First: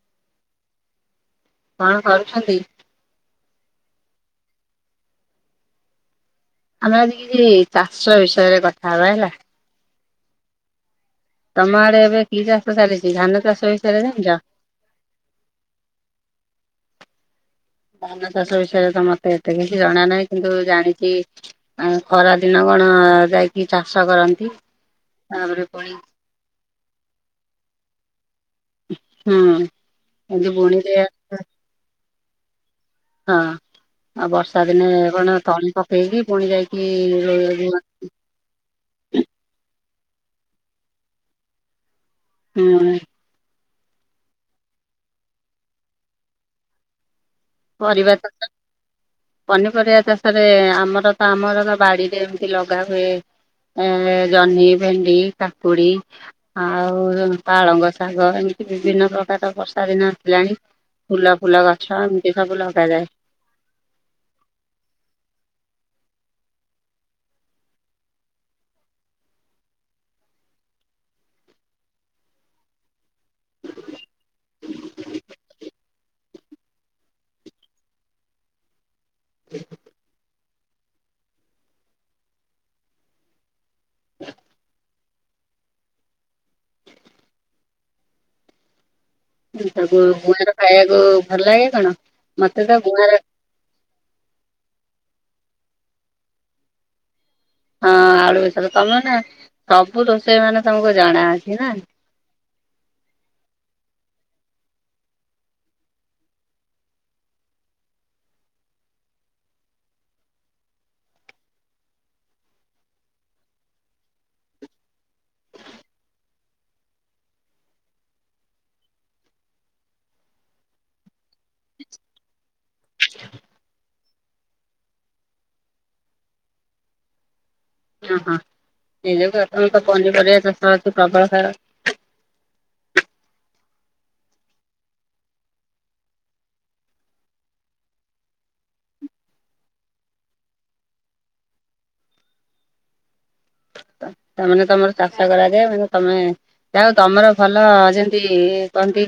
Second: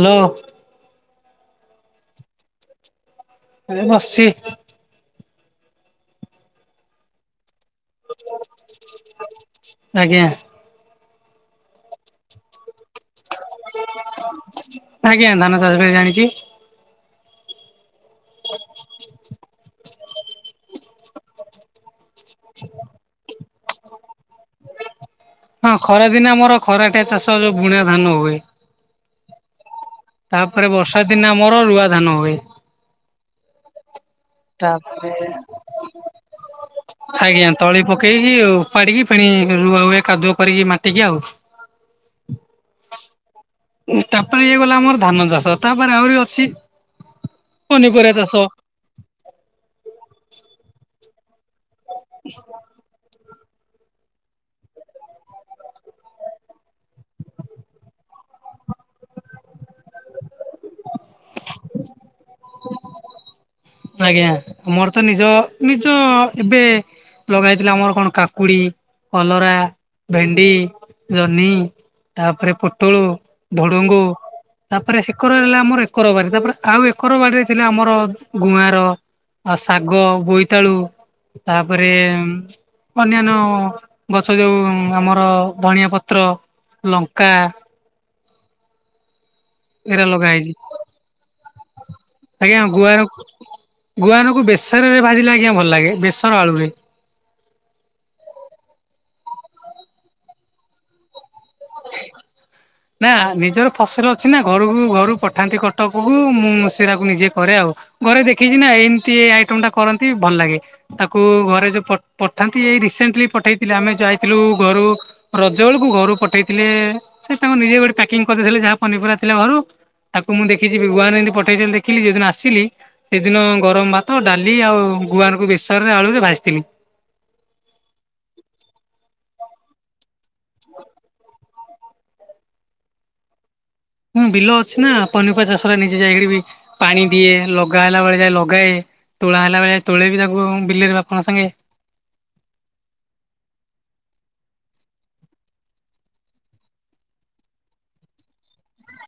Hello. କଣ କରୁଛନ୍ତି? ଏ ବସଚି। ଆମେ ଆଜି କିଛି ଚାଷ ବିଷୟରେ କଥା ହବା ହେଲା? ଆଜ୍ଞା। ତମ ଆଡେ ଏବେ କି ଚାଷ ଚାଲିଚି ଧାନ ଚାଷ ବିଷୟରେ ଜାଣିଚ? ଆଜ୍ଞା ଧାନ ଚାଷ କରି ଜାଣିଛି। ଧାନ ଚାଷ ବିଷୟରେ ତ ମତେ ଏତେ କିଛି ଜଣା ନାହିଁ କିନ୍ତୁ ଜାଣିଛି ଖରା ଦିନ ଆପଣ ଯାଇକି ଚାଷ କରନ୍ତି ତାପରେ ହଁ ପୁଣି ଖରା ଦିନେ ଆମର ଖରା ଟେ ଚାଷ ଯୋଉ ବୁଣିଆ ଧାନ ହୁଏ ହଁ ତାପରେ ବର୍ଷା ଦିନେ ଆମର ରୁଆ ଧାନ ହୁଏ ହଁ ଆଉ ବର୍ଷା ଦିନେ ତାପରେ କଣ ତଳି ପକେଇକି ପୁଣି ଯାଇକି ର କି ପଣି ରୁଆ ହୁଏ କାଦୁଅ କରିକି ମାଟିକି ଆଉ ହୁଁ ତାପରେ ଇଏ ଗଲା ଆମର ଧାନ ଚାଷ ତାପରେ ଆହୁରି ଅଛି ପରିବା ପନିପରିବା ଚାଷ। ଚାଷରେ ପନିପରିବା ଚାଷରେ ଆମର ତ ଆମର ବାଡିରେ ଏମିତି ଲଗା ହୁଏ ଏ ଜହ୍ନି ଭେଣ୍ଡି କାପୁଡି ଆଉ ପାଳଙ୍ଗ ଶାଗ ବିଭିନ୍ନ ପ୍ରକାର ବର୍ଷା ଦିନ ଥିଲାଣି ଫୁଲ ଫୁଲ ଗଛ ଏମିତି ସବୁ ଲଗାଯାଏ ଆଜ୍ଞା ଆମର ତ ନିଜ ନିଜ ଏବେ ଲଗା ହୋଇଥିଲା ଆମର କଣ କାକୁଡି କଲରା ଭେଣ୍ଡି ଜହ୍ନି ତାପରେ ପୋଟଳୁ ଭୁଡୁଙ୍ଗୁ ତାପରେ ଶକର ରଲା ଆମର ଏକର ବାଡି ତାପରେ ଆଉ ଏକର ବାଡିରେ ଥିଲା ଆମର ଗୁଆଁର ଆ ଶାଗ ବୋଇ ତାଳୁ ତାପରେ ଅନ୍ୟାନ୍ୟ ଗଛ ଯେୋଉଁ ଆମର ଧଣିଆ ପତ୍ର ଲଙ୍କା ସବୁ ଏରା ଲଗା ହେଇଛି ଗୁଆଁର ଖାଇବାକୁ ଭଲ ଲାଗେ କଣ ମତେ ତ ଗୁଆଁର ଗୁଆଁର କୁ ବେସନ ରେ ଭାଜିଲେ ଆଜ୍ଞା ଭଲ ଲାଗେ ବେସନ ଆଳୁରେ ହଁ ଆଳୁ ବିଷୟ ତମେ ନା ସବୁ ରୋଷେଇ ମାନେ ତମକୁ ଜଣା ଅଛି ନା ନା ନିଜର ଫସଲ ଅ ସନା ଘରକୁ ଘରୁ ପଠାନ୍ତି କଟକକୁ ମୁଁ ସେରାାକୁ ନିଜେ କରେ ଆଉ ଘରେ ଦେଖିଛି ନା ଏମତି ଆଇଟମ ଟା କରନ୍ତି ଭଲ ଲାଗେ ତାକୁ ଘରେ ଯୋଉ ପଠାନ୍ତି ଏଇ ରିସେଣ୍ଟଲି ପଠେଇଥିଲେ ଆମେ ଯଉ ଥିଲୁ ଘରୁ ରଜ ବେଳକୁ ଘରୁ ପଠେଇଥିଲ ଥିଲେ ସେ ତାଙ୍କ ନିଜେ ଗୋଟେ ପକିଂ କରିଦଥିଲେ ଯାହା ପନିପର ଥିଲା ଘରୁ ତାକୁ ମୁଁ ଦେଖିଛି ଭୁଆାନ ଏମିତି ପଠେଇ ଦେଖିଲି ଯୋଉଦିନ ଆସିଲି ସେଦିନ ଗରମ ଭାତ ଡାଲି ଆଉ ଗୁଆଁର ଙ୍କୁ ବେେଶ ରେ ଆଳୁ ରେ ଭାସିଥିଲି ତମେ ତ ପନିପରିବା ଚାଷ ହଉଛି ପ୍ରବଳ ଖରା ହଁ ବିଲ ଅଛି ନା ପନିପରିବା ଚାଷ ନିଜେ ଯାଇକି ବି ପାଣି ଦିଏ ଲଗା ହେଲା ବେଳେ ଯାଏ ଲଗାଏ ତୁଳା ହେଲା ବେଳେ ତୋଳେ ବି ତାକୁ ବିଲିରେ ବାପାଙ୍କ ସାଙ୍ଗେ ତାମାନେ ତମର ଚାଷ କରାଯାଏ ମ ତମେ ଯାଉ ତମର ଭଲ ଯେମିତି କହନ୍ତି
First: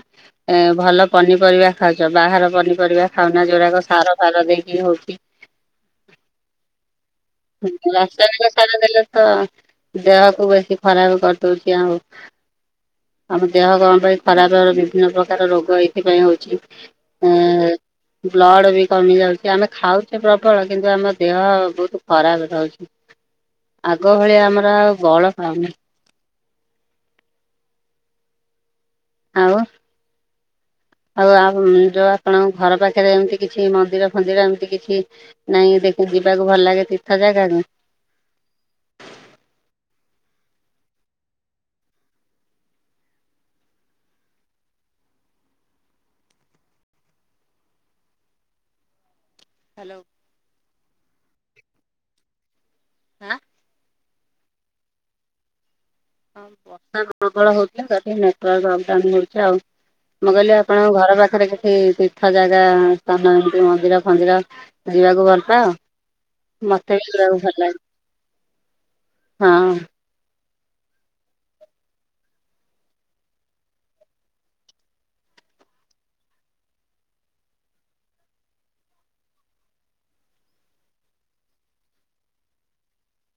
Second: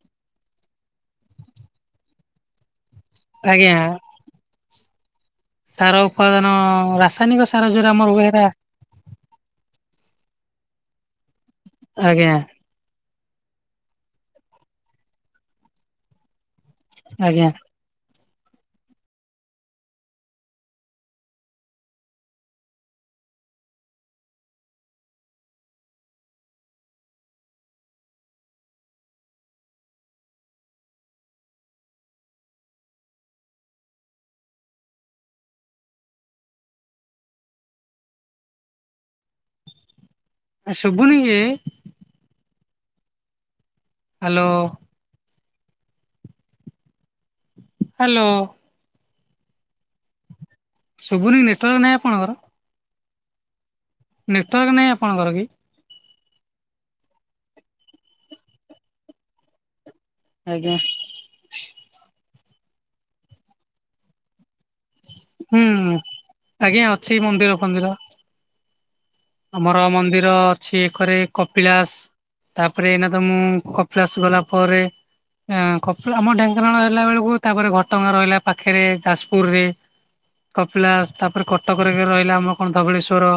ଏ ଭଲ ପନିପରିବା ଖାଉଛ ବାହାର ପନିପରିବା ଖାଉନା ଆଜ୍ଞା। ଯୋଉଡାକ ସାର ଫାର ଦେଇକି ହଉଛି ସାର ଉପତ୍ାଦାନ ରାସନ ରାସ୍ତାଟ ତ ସାରା ଦେଲେ ତ ଦେହକୁ ବେଶୀ ଖରାପ କର ଉଛି ଆଉ ଆଜ୍ଞା ଆମ ଦେହ କଣ ପାଇଁ ଖରାପ ବିଭିନ୍ନ ପ୍ରକାର ରୋଗ ଏଇଥିପାଇଁ ହଉଛି ଏ ଆଜ୍ଞା ବ୍ଲଡ଼ ବି କମି ଯାଉଛି ଆମେ ଖାଉଛେ ପ୍ରବଳ କିନ୍ତୁ ଆମ ଦେହ ବହୁତ ଖରାପ ରହୁଛି ଆଗ ଭଳିଆ ଆମର ଆଉ ବଳ ଖାଉନି ଆଉ ଆଉ ଆ ଯୋଉ ଆପଣଙ୍କ ଘର ପାଖରେ ଏମତି କିଛି ମନ୍ଦିର ଫନ୍ଦିର ଏମତି କିଛି ନାଇଁ ଦେଖ ଯିବାକୁ ଭଲ ଲାଗେ ତୀର୍ଥ ଜାଗାକୁ ଶୁଭୁନିକି ହ୍ୟାଲୋ। ହାଲୋ। ହ୍ୟାଲୋ। ଶୁଭୁନି ନେଟୱାର୍କ ନାହିଁ ଆପଣଙ୍କର। ଆଁ। ନେଟୱାର୍କ ନାହିଁ ଆପଣଙ୍କର କି? ଆଉ ବର୍ଷା ପ୍ରବଳ ହଉଥିଲା ତ ଟିକେ ନେଟୱର୍କ ଅଫ୍ ଡାଉନ୍ ହଉଛି ଆଉ। ମୁଁ କହିଲି ଆଜ୍ଞା ଆପଣଙ୍କ ଘର ପାଖରେ କିଛି ତୀର୍ଥ ଜାଗା ସ୍ଥାନ ଏମିତି ମନ୍ଦିର ଫନ୍ଦିର ଯିବାକୁ ଭଲ ହୁଁ। ପାଅ ଆଜ୍ଞା ମତେ ବି ଅଛି ଯିବାକୁ ମନ୍ଦିର ଭଲ ଲାଗେ। ଫନ୍ଦିର ହଁ ଆମର ମନ୍ଦିର ଛି ଖରେ କପିଳାସ ତାପରେ ଏଇନା ତ ମୁଁ କପିଳାସ ଗଲା ପରେ ଅ କପି ଆମ ଢେଙ୍କାନାଳ ହେଲା ବେଳକୁ ତାପରେ ଘଟଗାଁ ରହିଲା ପାଖରେ ଯାଜପୁର ରେ। କପିଳାସ ତାପରେ କଟକରେ ବି ରହିଲା ଆମ କଣ ଧବଳେଶ୍ଵର?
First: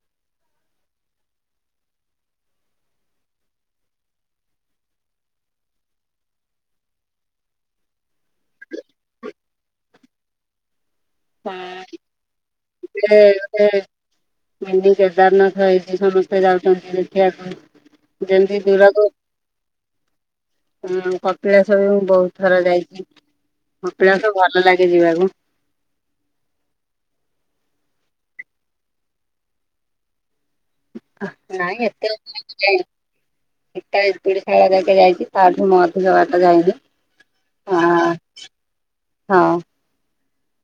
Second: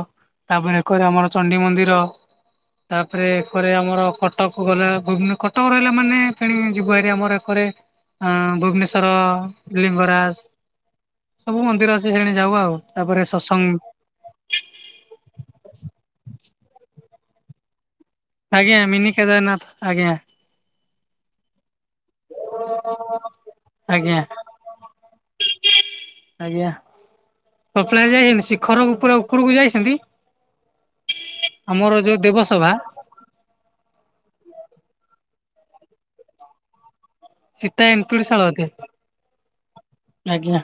ତାପରେ ଏକରେ ଆମର ଚଣ୍ଡି ମନ୍ଦିର। ତାପରେ ଏକରେ ଆମର କଟକ ଗଲା ଭୁବ୍ କଟକ ରହିଲା ମାନେ ଫେଣି ଯିବୁ ହାରି ଆମର ଏକରେ। ଅ ଭୁବନେଶ୍ଵର, ଲିଙ୍ଗରାଜ। ସବୁ ଏବେ ମନ୍ଦିର ଅଛି ସେଣେ ଯାଉ ଆଉ ତାପରେ ସତ୍ସଙ୍ଗ। ତ ଏଇଠି ସମସ୍ତେ ଯାଉଛନ୍ତି ଦେଖିବାକୁ। ଯେମିତି ଆଜ୍ଞା ମିନି କେଦାରନାଥ ଆଜ୍ଞା। ହୁଁ କପିଳାସ ମୁ ବହୁତ ଥର ଯାଇଛି ଆଜ୍ଞା କପିଳାସ ଭଲ ଲାଗେ ଯିବାକୁ। କପିଳାସ ଯାଇଛନ୍ତି ଶିଖର ଉପର ପୁରା ଉପରକୁ ଯାଇଛନ୍ତି। ନାଇଁ ଆମର ଏତେ ଯୋଉ ଉଚାକୁ ଦେବସଭା ଯାଇନୁ। ଏକା ଏନ୍ତୁଡ଼ି ସାଳ ଯାକେ ଯାଇଛି ତାଠୁ ମୁଁ ଅଧିକ ବାଟ ଯାଇନି। ଆ ସୀତା ଏନ୍ତୁଡି ଶାଳ ଅକେ ହଁ।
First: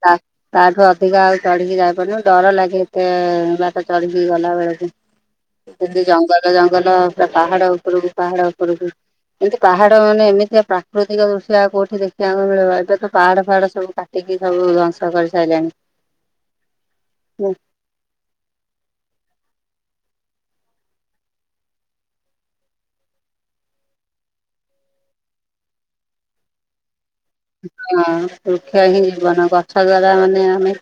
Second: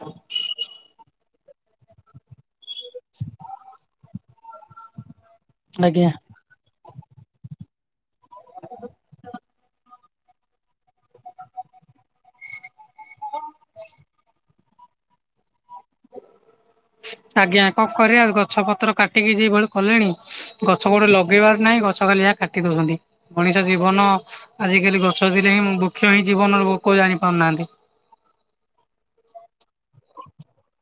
ତା ତାଠୁ ଅଧିକା ଆଉ ଚଢିକି ଯାଇପାରୁନି ଡର ଲାଗେ ଏତେ ବାଟ ଚଢିକି ଗଲା ବେଳକୁ। ସେମତି ଆଜ୍ଞା। ଜଙ୍ଗଲ ଜଙ୍ଗଲ ପୁରା ପାହାଡ ଉପରକୁ ପାହାଡ ଉପରକୁ ଏମତି ପାହା ମାନେ ଏମିତିଆ ପ୍ରାକୃତିକ ଦୃଶ୍ୟ ଆଉ କୋଉଠି ଦେଖିବାକୁ ମିଳିବ ଏବେ ତ ପାହାଡ ଫାଡ ସବୁ କାଟିକି ସବୁ ଧ୍ୱଂସ କରି ସାରିଲାଣି। ଆଜ୍ଞା କଣ କରିବା ଆଉ ଗଛ ପତ୍ର କାଟିକି ଯି ବଳ କଲେଣି ଗଛ କୋଉଠି ଲଗେଇବାର ନାହିଁ ଗଛ ଖାଲି ଯାହା କାଟି ଦଉଛନ୍ତି ମଣିଷ ଜୀବନ ଆ ଆଜିକାଲି ଗଛ ଥିଲେ ହିଁ ବୃକ୍ଷ ହିଁ ଜୀବନ ଲୋକ ଜାଣି ପାରୁନାହାନ୍ତି। ହଁ ବୃକ୍ଷ ହିଁ ଜୀବନ ଗଛ ଦ୍ଵାରା ମାନେ ଆମେ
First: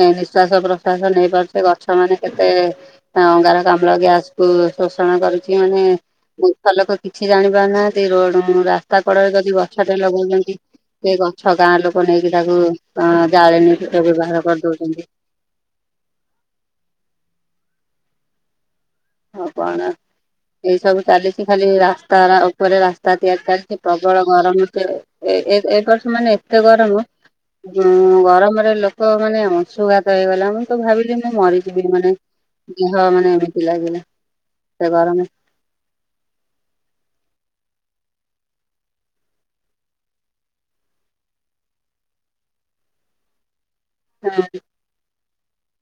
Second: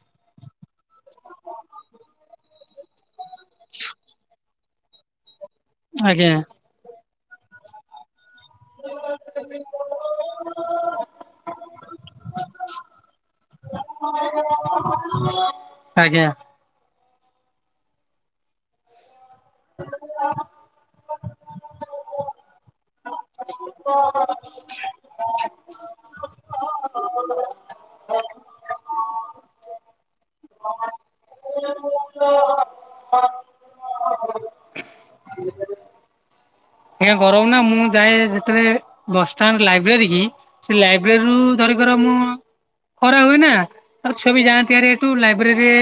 ନିଃଶ୍ଵାସ ପ୍ରଶ୍ଵା ସ ନେଇ ପାରୁଛେ ଗଛ ମାନେ କେତେ ଅଙ୍ଗାରକାମ୍ଳ ଗ୍ୟାସ କୁ ଶୋଷଣ କରୁ କିଛି ମାନେ ଆଜ୍ଞା। ମୁଖା ଲୋକ କିଛି ଜାଣିପାରୁ ନାହାନ୍ତି ରୋଡ ରାସ୍ତା କଡରେ ଯଦି ଗଛଟେ ଲଗଉଛନ୍ତି ସେ ଗଛ ଗାଁ ଲୋକ ନେଇକି ତାକୁ ଜାଳେଣୀ ସହିତ ବ୍ୟବହାର କରିଦଉଛନ୍ତି। ଆଜ୍ଞା। ଆଉ କଣ ଏଇ ସବୁ ଚାଲିଛି ଖାଲି ରାସ୍ତାରା ଉପରେ ରାସ୍ତା ତିଆରି ଚାଲିଛି ପ୍ରବଳ ଗରମ ସେ ଏ ଏ ଏବର୍ଷ ମାନେ ଏତେ ଗରମ ହୁଁ। ଗରମରେ ଲୋକ ମାନେ ଅଂଶୁଘାତ ହେଇଗଲା ମୁଁ ତ ଭାବିଲି ମୁଁ ମରିଯିବି ମାନେ। ଦେହ ମାନେ ଏମିତି ଲାଗିଲା ସେ ଗରମ ଆଜ୍ଞା ଗରମ ନା ମୁଁ ଯାଏ ଯେତବେଳେ ବସଷ୍ଟାଣ୍ଡ ଲାଇବ୍ରେରୀ କି ସେ ଲାଇବ୍ରେରୀରୁୁ ଧ ମୁଁ ଖରା ହୁଏ ନା ଛୁଆ ବି ଯାଆନ୍ତି ହାରି ଏଠୁ ଲାଇବ୍ରେରୀରେ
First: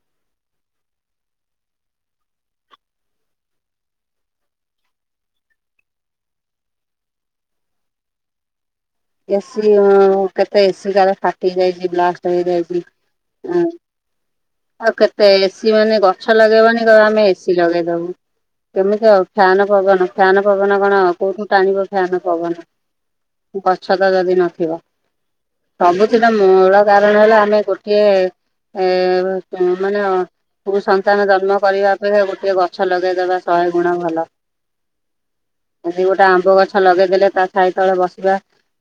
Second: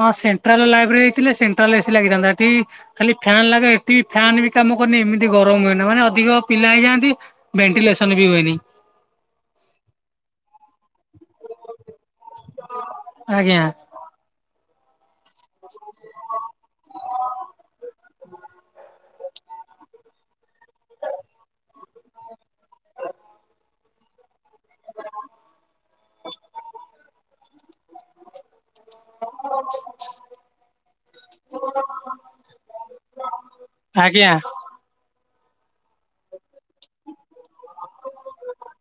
ହଁ ସେଣ୍ଟ୍ରାଲ ଲାଇବ୍ରେରୀ ଥିଲେ ସେଣ୍ଟ୍ରାଲ ଏସି ଲାଗିଥାନ୍ତା ଏଠି ଖାଲି ଫ୍ୟାନରାକ ଏଠି ଫ୍ୟାନ ବି କାମ କରୁନି ଏମିତି ଗରମ ହୁଏନି ମାନେ ଅଧିକ ପିଲା ହେଇଯାଆନ୍ତି ଭେଣ୍ଟିଲେସନ ବି ହୁଏନି। ଏସି ଅ କେତେ ଏସି ସେଇଡ଼ା ହେଲା ଫାଟି ଯାଇଚି ବ୍ଲାଷ୍ଟ ହେଇଯାଇଚି ଉଁ ଆଜ୍ଞା ଆଉ କେ ତ ଏସିି ମାନେ ଗଛ ଲଗେଇବନି କହିବ ଆମେ ଏସି ଲଗେଇଦବୁ। କେମିତି ଆଉ ଫ୍ୟାନ ପବନ ଫ୍ୟାନ ପବନ କଣ କୋଉଠୁ ଟାଣିବ ଫ୍ୟାନ ପବନ। ଗଛ ତ ଯଦି ନଥିବ ସବୁଥିର ମୂଳ କାରଣ ହେଲା ଆମେ ଗୋଟିଏ ଏ ବା ମାନେ କଁ କୁ ସନ୍ତାନ ଜନ୍ମ କରିବା ଅପେକ୍ଷା ଗୋଟିଏ ଗଛ ଲଗେଇଦବା ଶହେ ଗୁଣ ଭଲ। ଆଜ୍ଞା ଆଜି ଗୋଟେ ଆମ୍ବ ଗଛ ଲଗେଇଦେଲେ ତା ଛାଇ ତଳେ ବସିବା।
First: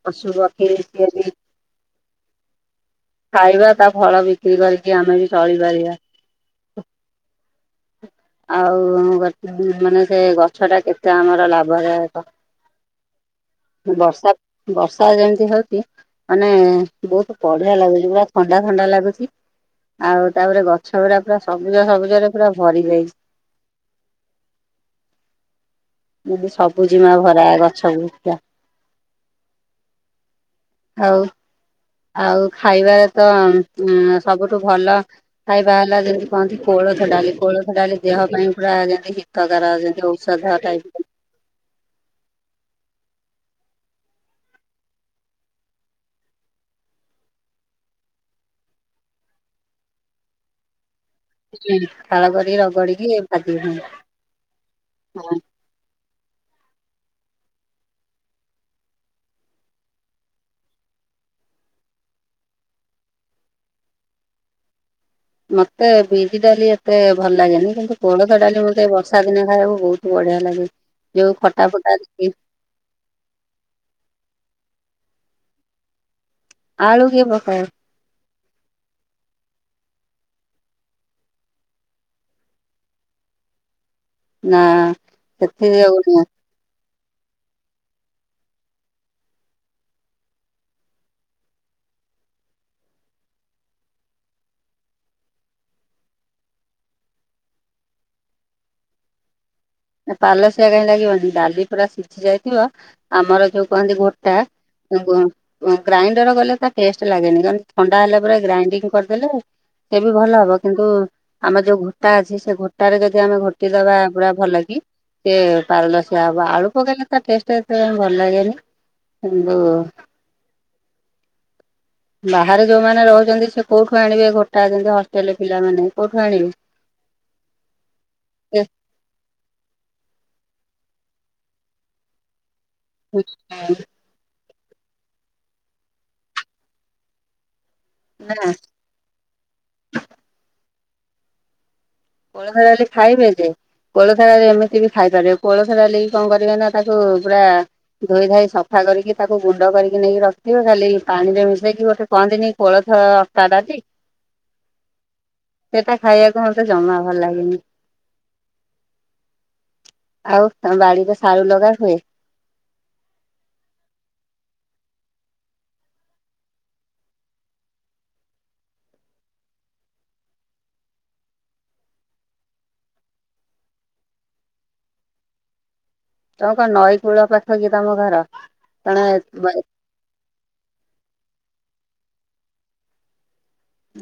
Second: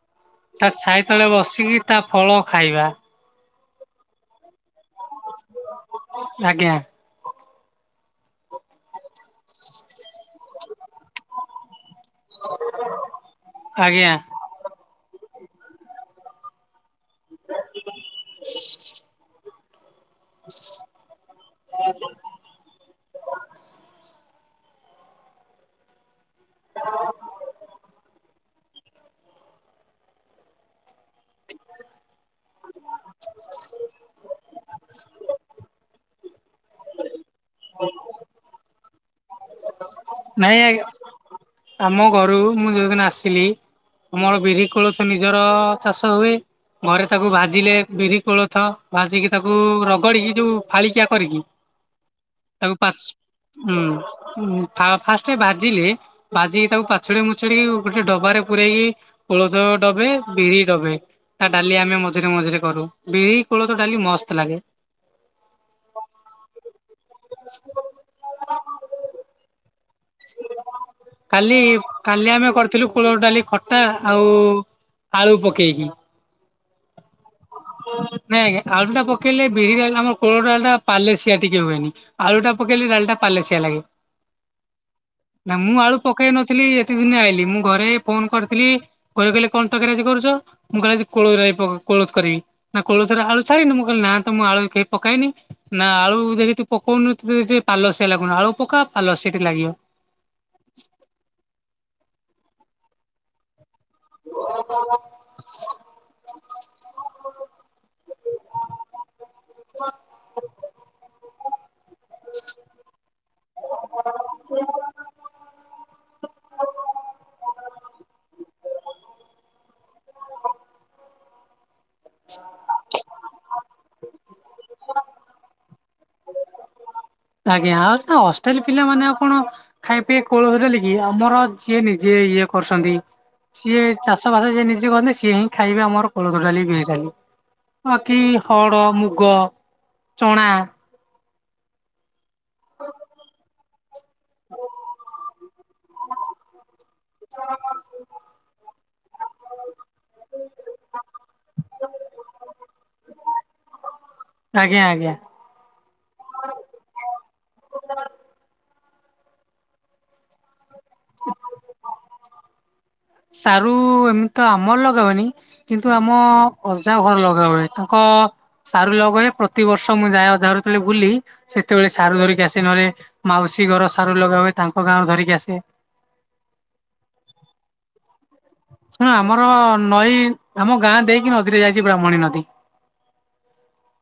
ପଶୁ ପକ୍ଷୀ ତା ଛାଇ ସିଏ ବି ତଳେ ବସିକି ତା ଫଳ ଖାଇବା। ଖାଇବା ତା ଫଳ ବିକ୍ରି କରିକି ଆମେ ବି ଚଳିପାରିବା। ଆଜ୍ଞା ଆଉ ଗ ମାନେ ସେ ଗଛ ଟା କେତେ ଆମର ଲାଭରେ ଆଜ୍ଞା। ର୍ଷା ଯେମିତି ହୋଉଚି ମାନେ ବୋହୁତୁ ବଢିଆ ଲାଗୁଚି ପୁରା ଥଣ୍ଡା ଥଣ୍ଡା ଲାଗୁଛି। ଆଉ ତାପରେ ଗଛ ଗୁରା ପୁରା ସବୁଜ ସବୁଜ ରେ ପୁରା ଭରି ଯାଇଛି। [unintelligible] ସବୁ ଜିମା ଭରା ଗଛ। [unintelligible] ଆଉ ଆଉ ଖାଇବାରେ ତ ଉଁ ସବୁଠୁ ଭଲ ଖାଇବା ହେଲା ଜେମିତି କହନ୍ତିନି କୋଳୋଥୋ ଡାଲି କୋଳୋଥୋ ଡାଲି ଦେହ ପାଇଁ ପୁରା ଜେ ନାଇଁ ଆଜ୍ଞା ଆମ ଘରୁ ମୁଁ ଯୋଉଦିନ ଆସିଲି ଆମର ବିରି କୋଳୋଥୋ ନିଜର ଚାଷ ହୁଏ। ଘରେ ତାକୁ ଭାଜିଲେ ବିରି କୋଳୋଥ ଭାଜିିକି ତାକୁ ରଗଡିକି ଯୋଉ ଫାଳିକିଆ କରିକି ଫାଳ କରିକି ତାକୁ ପାଛ ରଗଡିକି ଭାଜି ହୁଁ ଫା ଫାଷ୍ଟ ହଁ ଭଜିଲେ ଭାଜିକି ତାକୁ ପାଛୁଡି ମୁଛୁଡି ଗୋଟେ ଡବାରେ ପୁରେଇକି କୋଳୋଥୋ ଡବେ ବିରି ଡବେ। ତା ଡାଲି ଆମେ ମଝିରେ ମଝିରେ କରୁ ବିରି କୋଳୋଥୋ ଡାଲି ମସ୍ତ ଲାଗେ। ମତେ ବିରି ଡାଲି ଏତେ ଭଲ ଲାଗେନି କିନ୍ତୁ କୋଳୋଥୋ ଡାଲି ମତେ ବର୍ଷା ଦିନେ ଖାଇବାକୁ ବୋହୁତ କାଲି କାଲି ଦେଇକି ଆମେ କରିଥିଲୁ କୁଳଥ ଡାଲି ଖଟା ଆଉ ଆଳୁ ପକେଇକି। ଆଳୁ କିଏ ପକାଏ ନାଇଁ ଆଜ୍ଞା ଆଳୁଟା ପକେଇଲେ ବିରି ଡାଲି ଆମର କୋଳୋଥୋ ଡାଲଟା ପାଲେସିଆ ଟିକେ ହୁଏନି ଆଳୁ ଟା ପକେଇଲେ ଡାଲିଟା ପାଲେଶିଆ ଲାଗେ। ନା ନା ମୁଁ ଆଳୁ ସେଥିରେ ପକେଇ ନଥିଲି। ଏତେ ଦିନେ ଆଇିଲି ମୁଁ ଘରେ ଫୋନ କରିଥିଲି ଘରେ କହିଲେ କଣ ତକାରି କରୁଛ ମୁଁ କହିଲେ କୋଳୋଥ ଡାଲି ବ କୋଳୋଥ କରିବି ନା କୋଳୋଥୋ ଟା ଆଳୁ ଛାଡିନୁ ମୁଁ କହିଲି ନା ତ ମୁଁ ଆଳୁ କେବେ ପକାଏନି ନା ଆଳୁ ଦେଖି ତୁ ପକୋଉନୁ ତୋତେ ଟିକେ ପାଲସଆ ଲାଗୁନି ଆଉ ପକା ପାଲସିଆ ଟିକେ ଲାଗିବ। ନା ପାଲସିଆ କାହିଁ ଲାଗିବନି ଡାଲି ପୁରା ସିଝି ଯାଇଥିବ ଆମର ଯୋଉ କହନ୍ତି ଘୋଟା ଉଁ ଗୁଁ ଗ୍ରାଇଣ୍ଡର କଲେ ତା ଟେଷ୍ଟ ଲାଗେନି କାରଣ ଥଣ୍ଡା ହେଲା ପରେ ଗ୍ରାଇଣ୍ଡିଙ୍ଗି କରିଦେଲେ। ସେ ବି ଭଲ ହବ କିନ୍ତୁ ଆମର ଯୋଉ ଘୋଟା ଅଛି ସେ ଘୋଟାରେ ଯଦି ଆମେ ଘୋଟି ଦବା ପୁରା ଭଲକି ସିଏ ପାରଲସିଆ ହବ ଆଳୁ ପକେଇଲେ ତା ଟେଷ୍ଟ ଏତେ ଭଲ ଲାଗେନି। କିନ୍ତୁ ବାହାରେ ଯୋଉମାନେ ରୋହୁଚନ୍ତି ସେ କୋଉଠୁ ଆଣିବେ ଘୋଟା ଯେନ୍ତି ହସ୍ ଷ୍ଟେଲେ ପିଲାମାନେ କୋଉଠୁ ଆଣିବେ। ଆଜ୍ଞା ଆଉ ସିନା ହଷ୍ଟେଲେ ପିଲାମାନେ ଆଉ କଣ ଖାଇବେ ପିଇବେ କୋଳୋଥୋ ଡାଲି କି ଆମର ଯିଏ ନିଜେ ଇଏ କରୁଛନ୍ତି ସିଏ ଚାଷ ବାସ ସିଏ ନି ସେ କରନ୍ତି ସିଏ ହିଁ ଖାଇବେ ଆମର କୋଳୋଥୋ ଡାଲି ବିରି ଡାଲି। ହଁ କି ନା ହରଡ, ମୁଗ, ଚଣା କୋଳୋଥୋ ଡାଲି ଖାଇବେ ଯେ କୋଳୋଥୋ ଡାଲି ଏମିତି ବି ଖାଇପାରିବେ କୋଳୋଥୋ ଡାଲିକି କଣ କରିବେ ନା ତାକୁ ପୁରା ଧୋଇ ଧାଇ ସଫା କରିକି ତାକୁ ଗୁଣ୍ଡ କରି କି ନେଇକି ରଖିଥିବେ ଖାଲି ପାଣିରେ ମିଶେଇକି ଗୋଟେ କହନ୍ତିନି କୋଳୋଥୋ ଅଟା ଡାଲି। ଆଜ୍ଞା ଆଜ୍ଞା ସେଟା ଖାଇବାକୁ ମତେ ଜମା ଭଲ ଲାଗେନି ଆଉ ତମ ବାଡ଼ିରେ ସାରୁ ଲଗାଇ ହୁଏ। ସାରୁ ଏମିତି ତ ଆମର ଲଗା ହୁଏନି କିନ୍ତୁ ଆମ ଅଜା ଘର ଲଗା ହୁଏ ତାଙ୍କ ଅ ସାରୁ ଲଗାଏ ପ୍ରତିବର୍ଷ ମୁଁ ଯାଏ ଅଜା ଘରୁ ଯେତେ ବେଳେ ବୁଲି ସେତେବେଳେ ସାରୁ ଧରିକି ଆସି ନଏଲେ ମାଉସୀ ଘର ସାରୁ ଲଗା ହୁଏ ତାଙ୍କ ଗାଁ ରୁ ଧରିକି ଆସେ। ତମର କଣ ନଈ କୂଳ ପାଖ କି ତମ ଘର। କଣ ହଁ ଆମର ଆଚ୍ଛା ନଈ ଆମ ଗାଁ ଦେଇକି ନଦୀ ଟେ ଯାଇଛି। ବ୍ରାହ୍ମଣୀ ନଦୀ।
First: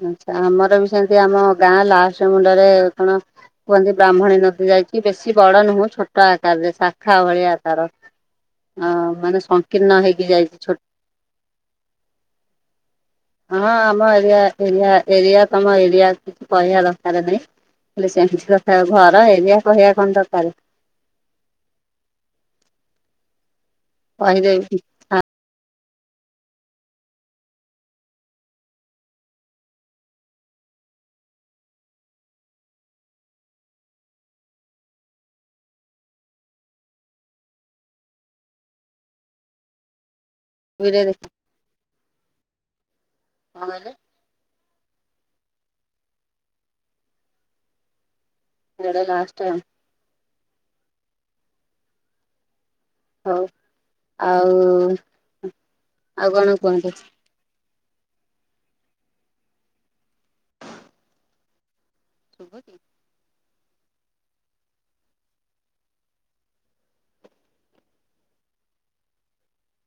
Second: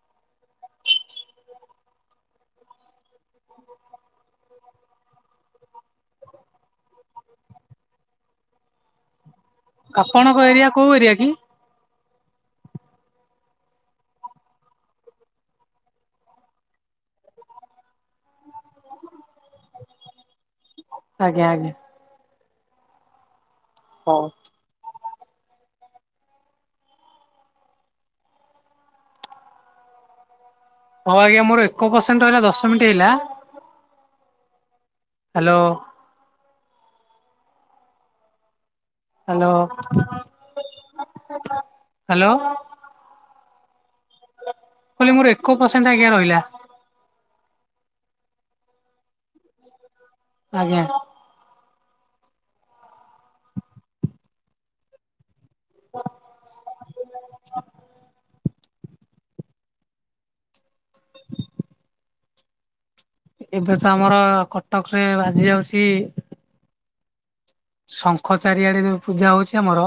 ଆଛା ଆମର ବି ସେମତି ଆମ ଗାଁ ଲାଷ୍ଟ ମୁଣ୍ଡରେ କଣ। କୁହନ୍ତି ବ୍ରାହ୍ମଣୀ ନଦୀ ଯାଇଛି ବେଶୀ ବଡ ନୁହଁ ଛୋଟ ଆକାରରେ ଶାଖା ଭଳିଆ ତାର। ଅ ମାନେ ସଂକୀର୍ଣ୍ଣ ହେଇକି ଆପଣଙ୍କ ଯାଇଛି ଏରିଆ ଛୋଟ। କୋଉ ଏରିଆ କି? ହଁ ଆମ ଏରିଆ। ଏରିଆ ଏରିଆ ତମ ଏରିଆ କିଛି କହିବା ଦରକାର ନାଇଁ। ଖାଲି ସେମିତି କଥା ହୁଅ ଘର ଏରିଆ କହିବା କଣ ଦରକାରେ। ଆଜ୍ଞା ଆଜ୍ଞା। ହଉ। କହିଦେବି କି। ହଉ ଆଜ୍ଞା ମୋର ଏକ ପସେଣ୍ଟ ରହିଲା ଦଶ ମିନିଟ ହେଲା। ହା ଲୋ। ହା ଲୋ। ବିର ଦେଖି କଣ କହିଲେ। କଇଲୀ ମୋର ଏକ ପସେଣ୍ଟ ଆଜ୍ଞା ରହିଲା। ଏଇଟା ଲାଷ୍ଟ ଟାଇମ୍। ଆଜ୍ଞା। ହଉ ଆଉ ଆଉ କଣ କୁହନ୍ତୁ। ଶୁଭୁଛି। ଏବେ ତ ଆମର କଟକ ରେ ବାଜି ଯାଉଛି। ଶଙ୍ଖ ଚାରିଆଡେ ଜୋଉ ପୂଜା ହଉଛି ଆମର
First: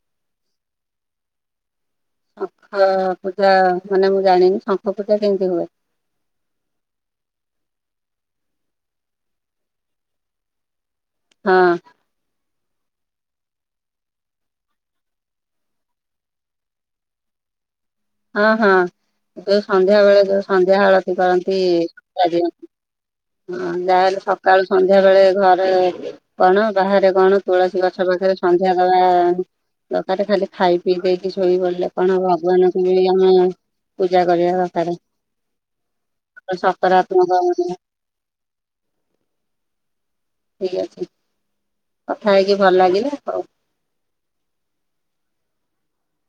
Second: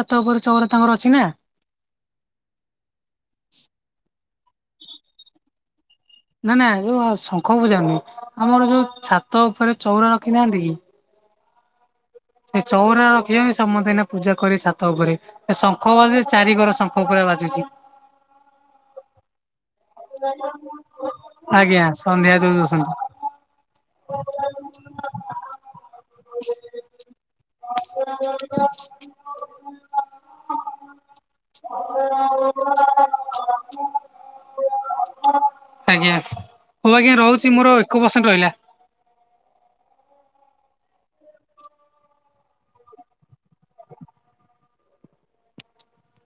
ଛାତ ଉପରେ ଚଉରା ତାଙ୍କର ଅଛି ନା। ଶଙ୍ଖ ପୂଜା ମାନେ ମୁଁ ଜାଣିନି ଶଙ୍ଖ ପୂଜା କେମିତି ହୁଏ। ନା ନା ଯୋଉ ଶଙ୍ଖ ପୂଜା ନୁହେଁ ଆମର ଯୋଉ ଛାତ ଉପରେ ଚଉରା ରଖି ନାହାନ୍ତି କି। ହଁ। ସେ ଚଉରା ରଖିଛନ୍ତି ସମସ୍ତେ ଏଇନା ପୂଜା କରିବେ ଛାତ ଉପରେ ଏ ଶଙ୍ଖ ବାଜେ ଚାରି କରେ ଶଙ୍ଖ ପୁରା ବାଜେ। [unintelligible] ହଁ ହଁ। ସନ୍ଧ୍ୟା ବେଳେ ଯୋଉ ସନ୍ଧ୍ୟା ଆଳତୀ କରନ୍ତି ଆଜ୍ଞା ସନ୍ଧ୍ୟା ଦେଇ ଦିଅନ୍ତି। ଦଉଛନ୍ତି। ହଁ ଯାହା ହେଲେ ସକାଳୁ ସନ୍ଧ୍ୟା ବେଳେ ଘରେ କଣ ବାହାରେ କଣ ତୁଳସୀ ଗଛ ପାଖରେ। ସନ୍ଧ୍ୟା ଦବା ଦକାରେ ଖାଲି ଖାଇ ପିଇ ଦେଇକି ଶୋଇ ପଡିଲେ କଣ ହବ ଭଗବାନ। [unintelligible] ଆମେ ପୂଜା କରିବା। ଦରକାର ଆଜ୍ଞା ଗୋଟେ ହଉ ଆଜ୍ଞା ରହୁଛି ସକାରାତ୍ମକ। ମୋର [inaudible] ଏକ ପରସେଣ୍ଟ ରହିଲା। ଠିକ ଅଛି କଥା ହେଇକି ଭଲ ଲାଗିଲା ହଉ।